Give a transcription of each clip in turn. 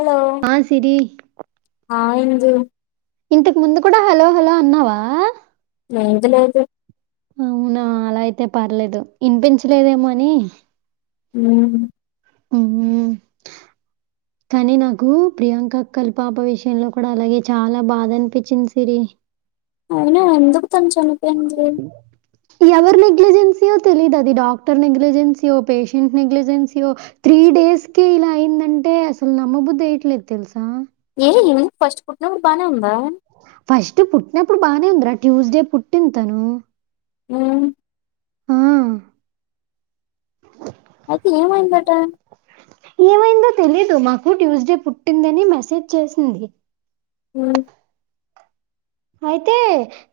Hello ఆ సిరి ఆ ఇందూ ఇంతకి ముందు కూడా హలో హలో అన్నావా లేదు లేదు ఆ అలా అయితే పర్లేదు ఇనిపించలేదేమో అని మ్ మ్ కానీ నాకు ప్రియాంక అక్క పాప విషయంలో కూడా అలాగే చాలా బాధ అనిపించింది సిరి అయినా ఎందు [unintelligible] ఎవరి నెగ్లజెన్సీయో తెలీయదు అది డాక్టర్ నెగ్లజెన్సయో పేషెంట్ నెగ్లజెన్సయో త్రీ డేస్ కే ఇలా అయిందంటే అసలు నమ్మబుద్ధేయట్లేదు తెలుసా అదేనే ఫస్ట్ పుట్ననప్పుడు బానే ఉందా ఫస్ట్ పుట్టినప్పుడు బానే ఉందిరా ట్యూస్డే పుట్టింది తను మ్ ఆ అడి ఏమైందట ఏమైందో తెలిదు మాకు ట్యూస్డే పుట్టిందని మెసేజ్ చేసింది ఉ అయితే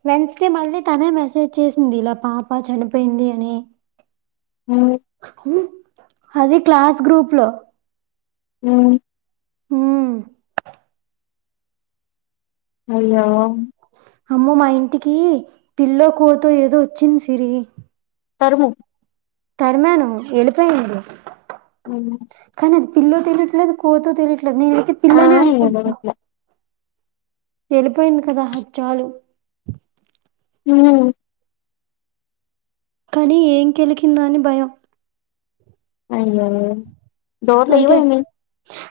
వెన్స్డే మళ్ళీ తనే మెసేజ్ చేసింది ఇలా పాప చనిపోయింది అని ఉమ్, ఉ అది క్లాస్ గ్రూప్ లో మ్ మ్ అయ్యో అమ్మ మా ఇంటికి పిల్లో కోతో ఏదో వచ్చింది సిరి తరుము తర్మాను వెళ్ళిపోయింది ఉ పిల్ల తెలీట్లేదు కోతో తెలియట్లేదు నేనైతే ఆ పిల్లనే ఏదో అనుకుంటున్నాను అట్లా వెళ్ళిపోయింది కదా ఆది చాలు ఉ కానీ ఏం కెలికింద అని భయం అయ్యో డోర్ లేవ అంటే ఏమి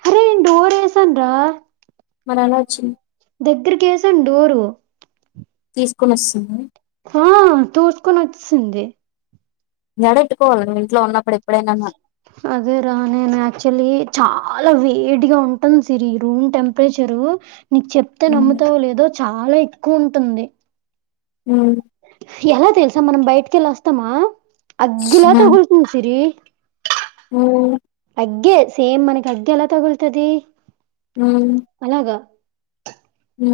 అరే నేను డోర్ ఎసను రా మరి ఎలా వచ్చింది దగ్గరకేసను డోర్ తీసుకొని వస్తుందా. ఆహ్ తోసుకొని వచ్చస్తుంది గేడెట్టుకోవాలి నువ్వు ఇంట్లో ఉన్నప్పుడు ఎప్పుడైనా అదే రా నేను యాక్చువల్లీ చాలా వేడిగా ఉంటాను సిరి రూమ్ టెంపరేచరు నీకు చెప్తే ఉమ్, నమ్ముతావు లేదో చాలా ఎక్కువ ఉంటుంది. హ ఎలా తెలుసా మనం బయటికిెళ్ళ వస్తామా అగ్గిలా తగులుతుంది సిరి ఊ అగ్గే సేమ్ మనకి అగ్గి ఎలా తగల్తది హ హు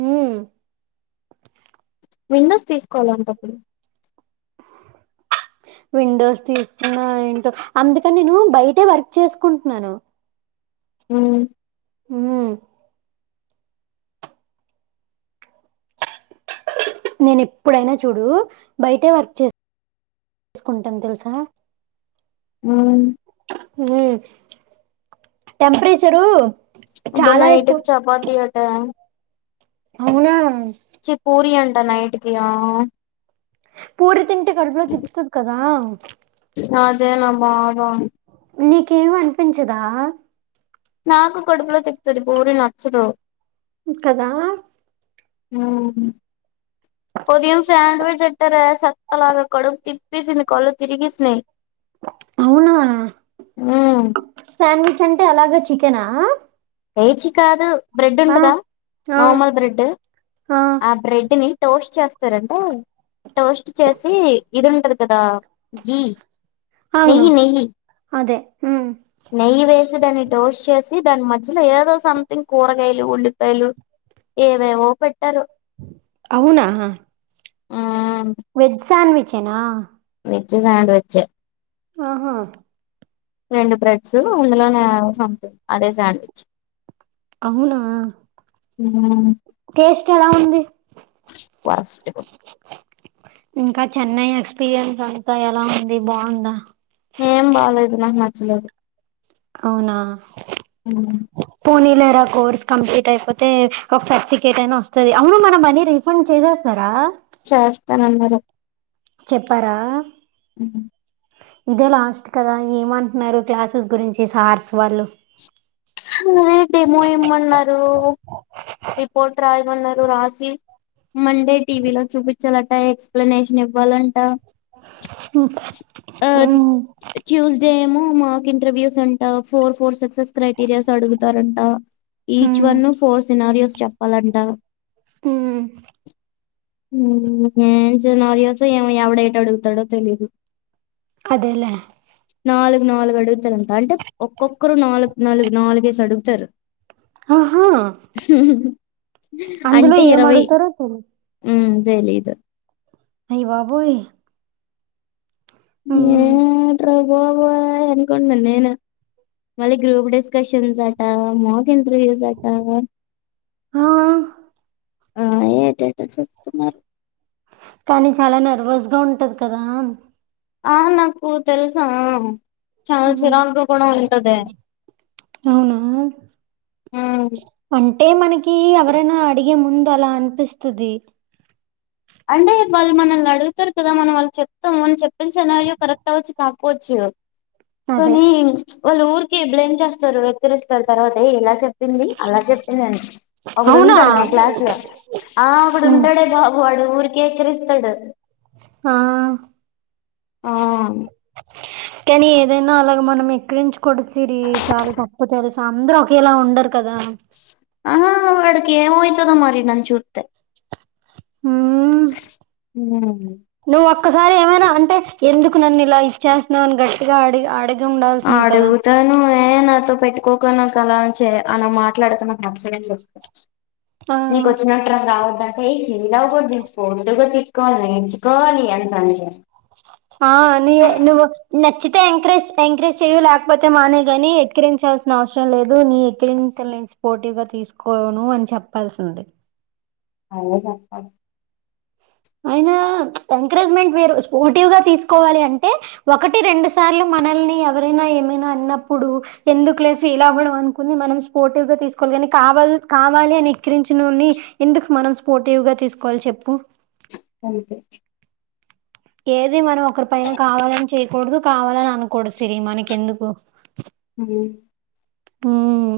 హమ్ విండోస్ తీసుకోవాలంటప్పుడు. విండోస్ తీసుకున్నా ఏంటో అందుకని నేను బయటే వర్క్ చేసుకుంటున్నాను హ హమ్ నేను ఎప్పుడైనా చూడు బయటే వర్క్ చే చేసుకుంటాను తెలుసా ఉమ్ హమ్ టెంపరేచరు అబ్బా చాలా ఎక్కువ నైటుకి చపాాతీ అట అవునా చిి పూరి అం అంట నైట్కి పూరి తింటే కడుపులో తిప్తది కదా అదే నా బాధ నీకేమి అనిపించదా నాకు కడుపులో తిపుతుంది పూరి నచ్చదు కదా హమ్ ఉదయం శాండ్విచ్ ఎట్టారే లాగా కడుపు తిప్పేసింది కళ్ళు తిరిగిసినాయి అవునా మ్మ్ శాండీ అంటే అలాగా చికెనా ఏ చి కాదు బ్రెడ్ ఆ ఉండదా ఆ నార్మల్ బ్రెడ్ ఆ బ్రెడ్ ని టోస్ట్ చేస్ స్తారంటే టోస్ట్ చేసి ఇది ఉంటది కదా గీ అవును నెయ్యి నెయ్యి అదే ఉమ్ నెయ్యి వేసి దాన్ని డోస్ చేసి దాని మధ్యలో ఏదో సంథింగ్ కూరగాయలు ఉల్లిపాయలు ఏవేవో పెట్టారు అవునా ఆ వెజ్ సండ్విచ్ వచ్చేనా విజ్ సాండ్విచ్ ఆహా రెండు బ్రెడ్స్ అందులో సంథింగ్ అదే శాండ్విచ్ అవునా చలా ఉంది వాస్ ఎ ఇంకా చెన్నై ఎక్స్పీరియన్స్ అంతా ఎలా ఉంది బాగుందా ఏం బాలేదు నాకు నచ్చలేదు అవునా అ ఫనీ లేరా కోర్స్ కంప్లీట్ అయిపోతే ఒక సర్టిఫికేట్ అయినా వస్తుంది అవును మన మనీ రిఫండ్ చేసేస్తారా చేస్తానన్నారు చెప్పారా అ ఇదే లాస్ట్ కదా ఏమంటున్నారు క్లాసెస్ గురించి సార్స్ వాళ్ళు అదే డెమో ఇమ్మన్నారు రిపోర్ట్ రా తమల్ న రాశి మండే టీవీలో చూపించాల ఎక్స్ప్లనేషన్ ఇవ్వాలంట అ [inaudible] మ ఇంటర్వ్యూస్ ఉంట ఫోర్ ఫోర్ స స టీరియస్ అడుగుతారంట ఈచ్ ఉమ్, వన్ ఫోర్ సినారిోస్ చెప్పాలంట హ న చి నారియోస్ ఏ ఎవడైట అడుగుతాడో తెలీదు అదేలే నాలుగు నాలుగు అడుగుతారుంట అంటే ఒక్కొక్కరు నాలుగు నాలుగు నాలుగ వేసి అడుగుతారు ఆహా అందులో ఏం అడుగుతారో పరు జయలీదు అయ్య బాబోయ్ ఏ ఉమ్, ట్రే బోబోయ్ అనుకున్నా నేను మళ్ళీ గ్రూప్ డిస్కషన్స్ అట మ కొంచెం ఇంటర్వ్యూస్ అట ఆ, ఆ ఏటేటో చెప్తున్నారు కానీ చాలా నర్వస్ గా ఉంటది కదా ఆ నాకు తెలుసా చాలా చిరాకుగా కూడా ఉంటది. అవునా హ్మ్. అంటే మనకి ఎవరైనా అడిగే ముం దలా అనిపిస్తుది అంటే వాళ్ళు మనల్ని అడుగుతారు కదా మనం వాళ్ళు చెప్తాము అని చెప్త ప్పిన సినారియో కరెక్ట్ అవ్వచ్చు కా పోచ్చు అదే కానీ వాళ్ళు ఊరికే బ్లేమ్ చేస్తారు వెక్కిరిస్తారు తర్వాత ఏ ఎలా చెప్పింది అలా చెప్పిందని ఒకడు అవునా ఉంటాడు మా క్లాస్ లో ఆ ఒకడు ఉమ్, ఉంటాడే బాబ్ ఊరికేే ఎక్కిరిస్తడు ఆ ఆ కానీ ఏదైనా అలాగ మనం ఎక్కిరించు కొడు సిరి చాల తప్పు తెల్సు అందరూ ఒకేలా ఉండరు కదా ఆ వాడికి ఏం ఐతుందో మరి నన్ చూ తె హ్మ్ నువ్వు [unintelligible] ఒక్కసారి ఏమైనా అంటే ఎందుకు నన్ను ఇలా ఇచ్చేస్త్నావని గట్టిగా అడి అడిగి ఉండాల్సింది కదా ఆడుగుతాను మే నాతో పెటు కోక నా కలాన్ చే అనా మాట్లాడకు నా నచ్చదని చెప్పచ్చు ఆ నీకు వచ్చినట్టు [unintelligible] [unintelligible] తీసుకోవాలి నేర్చుకోవాలి అంతని ఆ ని నువ్వు నచ్చితే ఎంకరేజ్ ఎంకరేజ్ చెయ్యు లేకపోతే మానేయ్ గాని ఎక్కిరించాల్సిన అవసరం లేదు నీ ఎక్కిరింతలు నేను స్పోర్టివ్ గా తీసుకోను అని చెప్పాల్సింది అదే చెప్ప [inaudible] అయినా ఎంకరేజ్మెంట్ వేరు స్పోర్టివ్ గా తీసుకోవాలి అంటే ఒకటి రెండు సార్లు మనల్ని ఎవరైనా ఏమైనా అన్నప్పుడు ఎందుకులే ఫీల్ అవ్వడం అనుకుని మనం స్పోర్టివ్ గా తీసుకోవాలి కానీ కావాల్ కావాలి అని ఎక్కిరించినోని ఎందుకు మనం స్పోర్టివ్ గా తీసుకోవాలి చెప్పు అంతే ఏది మనం ఒకరి పైన కావాలని చేయ్ కూడదు కావాలని అనుకూడదు సిరి మనకెందుకు హ ఉమ్మ్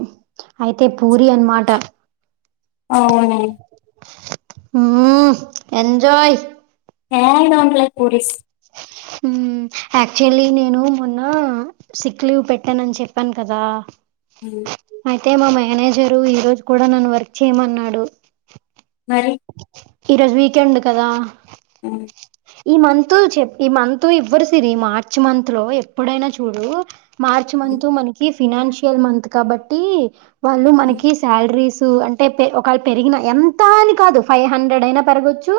అయితే పూరి అనమాట అవును హ ఎజాయ్ ఏ ఇద ఉండలే పూరిస్ యాక్చువల్లీ నేను మొన్న సిక్ లీవ్ పెట్టాన అని చెప్పాను కదా జ అయితే మా మేనేజరు ఈరోజు కూడా నన్ను వర్క్ చేయమన్నాడు. మరి ఈ రోజు వీకెండ్ కదా అ ఈ మంత్ చె ఈ మంత్ ఇవ్వరుసిరి ఈ మార్చ్ మంత్ లో ఎప్పుడైనా చూడు మార్చ హ్మ్. మంత్ మనకి ఫినాన్షియల్ మంత్ కాబట్టి. వాళ్ళు హ్మ్. మనకి శాలరీస్. అంటే ఒకవళ పెరిగిన ఎంత అని కాదు ఫైవ్ హండ్రెడ్ అయినా పెరగొచ్చు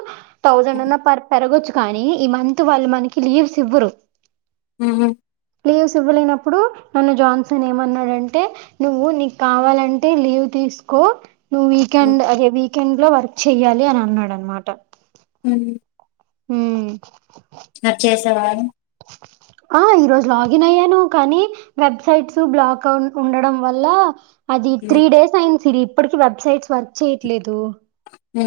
థౌసండ్ హ్మ్. అన్న పర్ పెరగ వచ్చు కానీ ఈ మంత్ వాళ్ళు మనకి లీవ్స్ ఇవ్వరు ఆ లీవ్స్ ఇవ్వలేనప్పుడు నన్ను జాన్సన్ ఏమన్నాడంటే నువ్వు నీకు కావాలంటే లీవ్ తీసుకో ట వీక హ్మ్. ఎండ్ అవి వీకెండ్ లో వర్క్ చెయ్యాలి అని అన్నాడు అన్నమాట అ హ మరి చేసావా ఆ ఈరోజు లాగిన్ అయ్యాను కానీ వెబ్సైట్స్ బ్లాక్ అ ఉండడం వల్ల అది త్రీ హ్మ్. డేస్ అయింది సిరి ఇప్పటికి వెబ్సైట్స్ వర్క్ చేయట్లేదు హ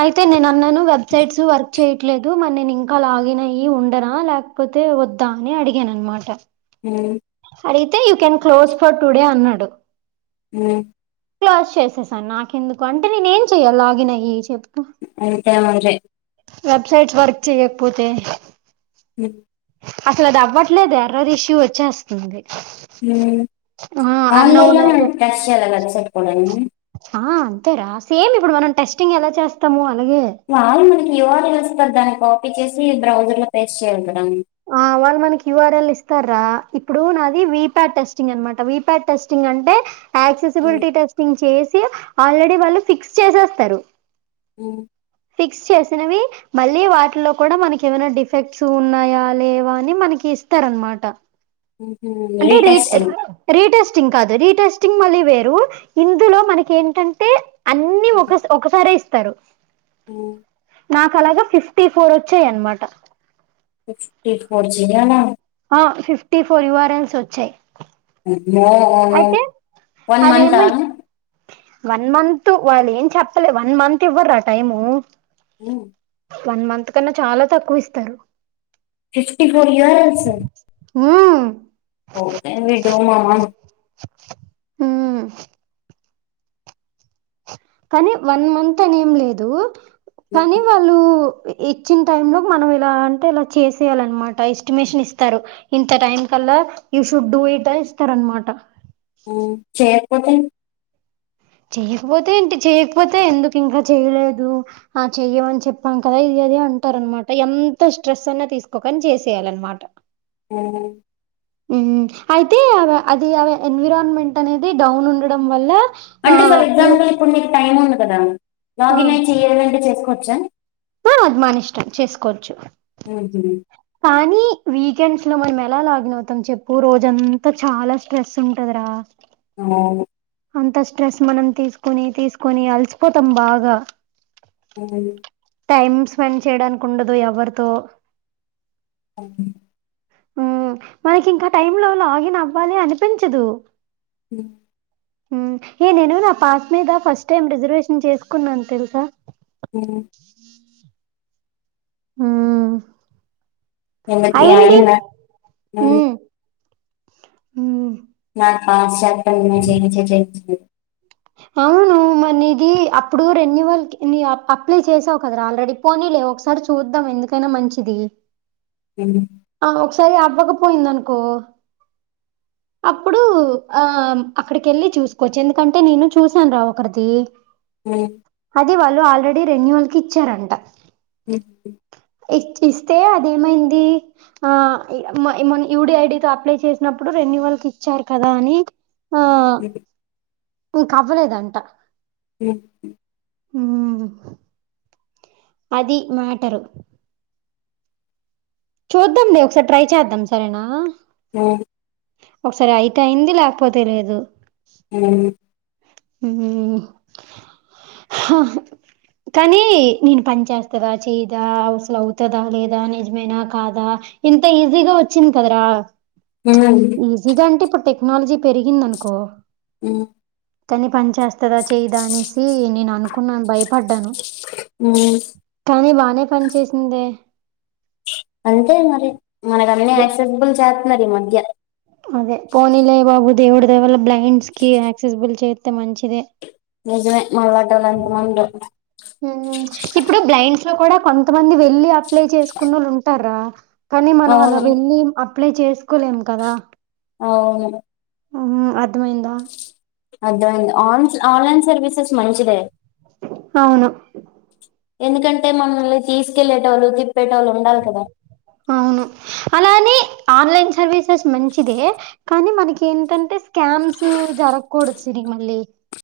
అయితే నే నా ను వ వెబ్సైట్స్ వర్కు చేయట్లేదు మరి నేను ఇంకా లాగిన్ అయ్యి ఉండరా లేకపోతే వద్దా అని అడిగాను అనమాట. అ అడిగితే you can close for today అన్నాడు. అ క్లోజ్ చేసే సార్ నాక ఎందుకు అంటే నేను ఏం చెయ్యి లాగిన్ అయ్యి చె అంతే మండ్రి వెబ్సైట్స్ వర్క్ చేయ్యకపోతే మీ అసలు అవ్వట్లేదు ఎర్రర్ ఇస్సు వచ్చేస్తుంది అది అన్నౌన్ ఆన్లైన్ ఎర్రర్ కష్ అాల వెసైట్ పోడా ఆ అంతేరా సేమ్ ఇప్పుడు మనం టెస్టింగ్ ఎలా చేస్తాము. అలాగే వాళ్ళు మనకి ఎవరు తెలుస్తందానికో పిచేసి బ్రౌజర్ లో పేస్ చేయాలి మామ్ ఆ వాళ్ళ మనకి ఇవారాల్ ఇస్తార ఇప్పుడు నాది వి ప్యాడ్ టెస్టింగ్ అనమాట వి ప్యాడ్ టెస్టింగ్ అంటే హ్మ్. యాక్సెసిబిలిటీ టెస్టింగ్ చేస్ సి ఆల్రెడీ వాళ్ళు ఫిక్స్ చేసేస్తారు హ్మ్. ఫిక్స్ చేసినవి మళ్ళీ వాటిలో కూడా మనకి ఏమైనా డిఫెక్ట్స్ ఉన్నాయా లేవా అని మనకి ఇస్తారనమాట హుహు. అంటే రీ రీటెస్టింగ్. రీటెస్టింగ్ కాదు రీటెస్టింగ్ టీంగ్ మళ్ళీ వేరు ఇందులో మనకి ఏంటంటే అన్నీ హ్మ్. ఒక ఒకసారే ఇ తరు హ్మ్. నాకు అలాగా ఫిఫ్టీ ఫోర్ వచ్చాయి అన్నమాట ఫిఫటీ ఫోర్ జయానా ఆ ఫిఫ్టీ ఫోర్ యువర్న్స్ వచ్చాయ్ ఓఓ వన్ మంత్తా తు వాళ్ళు ఏం చెప్పలే వన్ మంత్ ఇవ్వర్ర టైము ఉమ్ వన్ మంత్ కన్నా చాలా తక్కువ ఇస్తారు ఫిఫ్టీటీ ఫోర్ ఇయర్స్ ఉమ్ మామ. హుమ్ కానీ వన్ మంత్ అని ఏం లేదు హ్మ్. కానీ వాళ్ళు ఇచ్చిన టైమ్ లోపు మనం ఇలా అంటే ఇలా చేసేయాలనమాట ఎస్టిమేషన్ ఇస్తారు ఇంత టైం కల్లా యూ షుడ్ డూ ఇట్ అని ఇస్తారు అనమాట ఉమ్ చె పోతే చెయకపోతే ఏంటి చేయకపోతే ఎందుకు ఇంకా చెయలేదు ఆ చెయ్యమని చెప్పాం కదా ఇది అది అంటారు అనమాట ఎంత స్ట్రెస్ అన్నా తీసుకోకని చేసేయాల అనమాట ఉమ్ ఉమ్ అయితే అ అది అవి ఎన్విరాన్మెంట్ అనేది డౌన్ ఉండడం వల్ల ఆ యు టైమ్ ఉంది కదా లాగిన్ అయ్యి చెయ్యాలంటే చేసుకోండ్ చ్చా ఆ అదిమానిష్టం చేసుకోవచ్చు ఉహుం. కానీ వీకెండ్స్ లో మనం ఎలా లోగినవుతం చెప్పు రోజంతా చాలా స్ట్రెస్ ఉంటదరా అవును అంత స్ట్రెస్ మనం తీసుకుొని తీసుకుొని అలసిపోతాం బాగా అ టైమ్ స్పెండ్ చేయడానికి ఉండదు ఎవరితో అవును ఉ మనకి ఇంకా టైమ్ లో లాగిన్ అవ్వాలి అనిపించదు ఉ ఏ నేను నా పాస్ మీద ఫస్ట్ టైమ్ రిజర్వేషన్ చేసుకున్నాను తెలుసా అ ఉమ్ ఎందుకు ఈ అయింది అయిందా ఉమ్ ఉ [unintelligible] అవును మ నీది అప్పుడు రెన్యువల్ అప్లై చేసావు కదరా ఆల్రెడీ పోనీ లే ఒకసారి చూద్దాం ఎందుకైనా మంచిది ఉమ్ ఆ ఒకసారి అవ్వకపోయిందనుకో అప్పుడు ఆ అక్కడికి వెళ్ళి చూసుకోవచ్చు ఎందుకంటే నేను చూసాను రా ఒకరిది ఆ అది వాళ్ళు ఆల్రెడీ రెన్యయువల్ కి ఇచ్చారంట హ ఇ ఇస్తే అదేమైంది ఆమ యయుడి ఐడితో అప్లై చేసినప్పుడు రెన్యువల్ కి ఇచ్చారు కదా అని ఆ అ ఇంక అవ్వలేదంట ఉమ్ ఉమ్ అది మేటర్ ఉ చూద్దాంండి ఒకసారి ట్రై చేద్దాం సరేనా ఆ ఒకసారి అయితయింది లేకపోతే లేదు అ హ కానీ నేను పని చేస్తాదా చేయదా అసలు అవుతందా లేదా నిజమేనా కాదా ఇంత ఈజీగా వచ్చింది కదరా ఉమ్, ఈజీగా అంటే ఇప్పుడు టెక్ టెక్నాలజీ పెరిగిందనుకో ఉమ్ కాని పంచస్త వస్తుదా చేయదా అనేసి నేను అనుకున్నాను భయపడ్డాను ఉమ్. కానీ బానే పని చేసిందే అంతే మరి మనకి అన్ని అదే అక్సెసబల్ చా న్నరి మధ్య అదే పోనీలే బాబు దేవుడి దే వల్ల బ్లైండ్స్ కి యాక్సెస్బుల్ చేస్తే మంచిదే నిజమే మలాటలా అంత మ ఉమ్ ఇప్పుడు బ్లైండ్ లో కూడా కొంతమంది వెళ్లిి అప్లై చేసుకున్న వాళ్ళు ఉంటారా కానీ మనం అవును అలావెళ్ళి అప్లై చేసుకోలేము కదా అవును అర్ధమైందా అద ఆన్స్ ఆన్లైన్ సర్వీసెస్ మంచిదే అవును ఎందుకంటే మనల్లి తీసుకెళ్లేేటోళ్ళు పెట్టే వాళ్ళు ఉండాలి కదా అవును అలానే ఆన్లైన్ సర్వీసెస్ మంచిదే కానీ మనకి ఏంటంటే స్కామ్స్ జరగకూడదు సిరి మళ్ళీ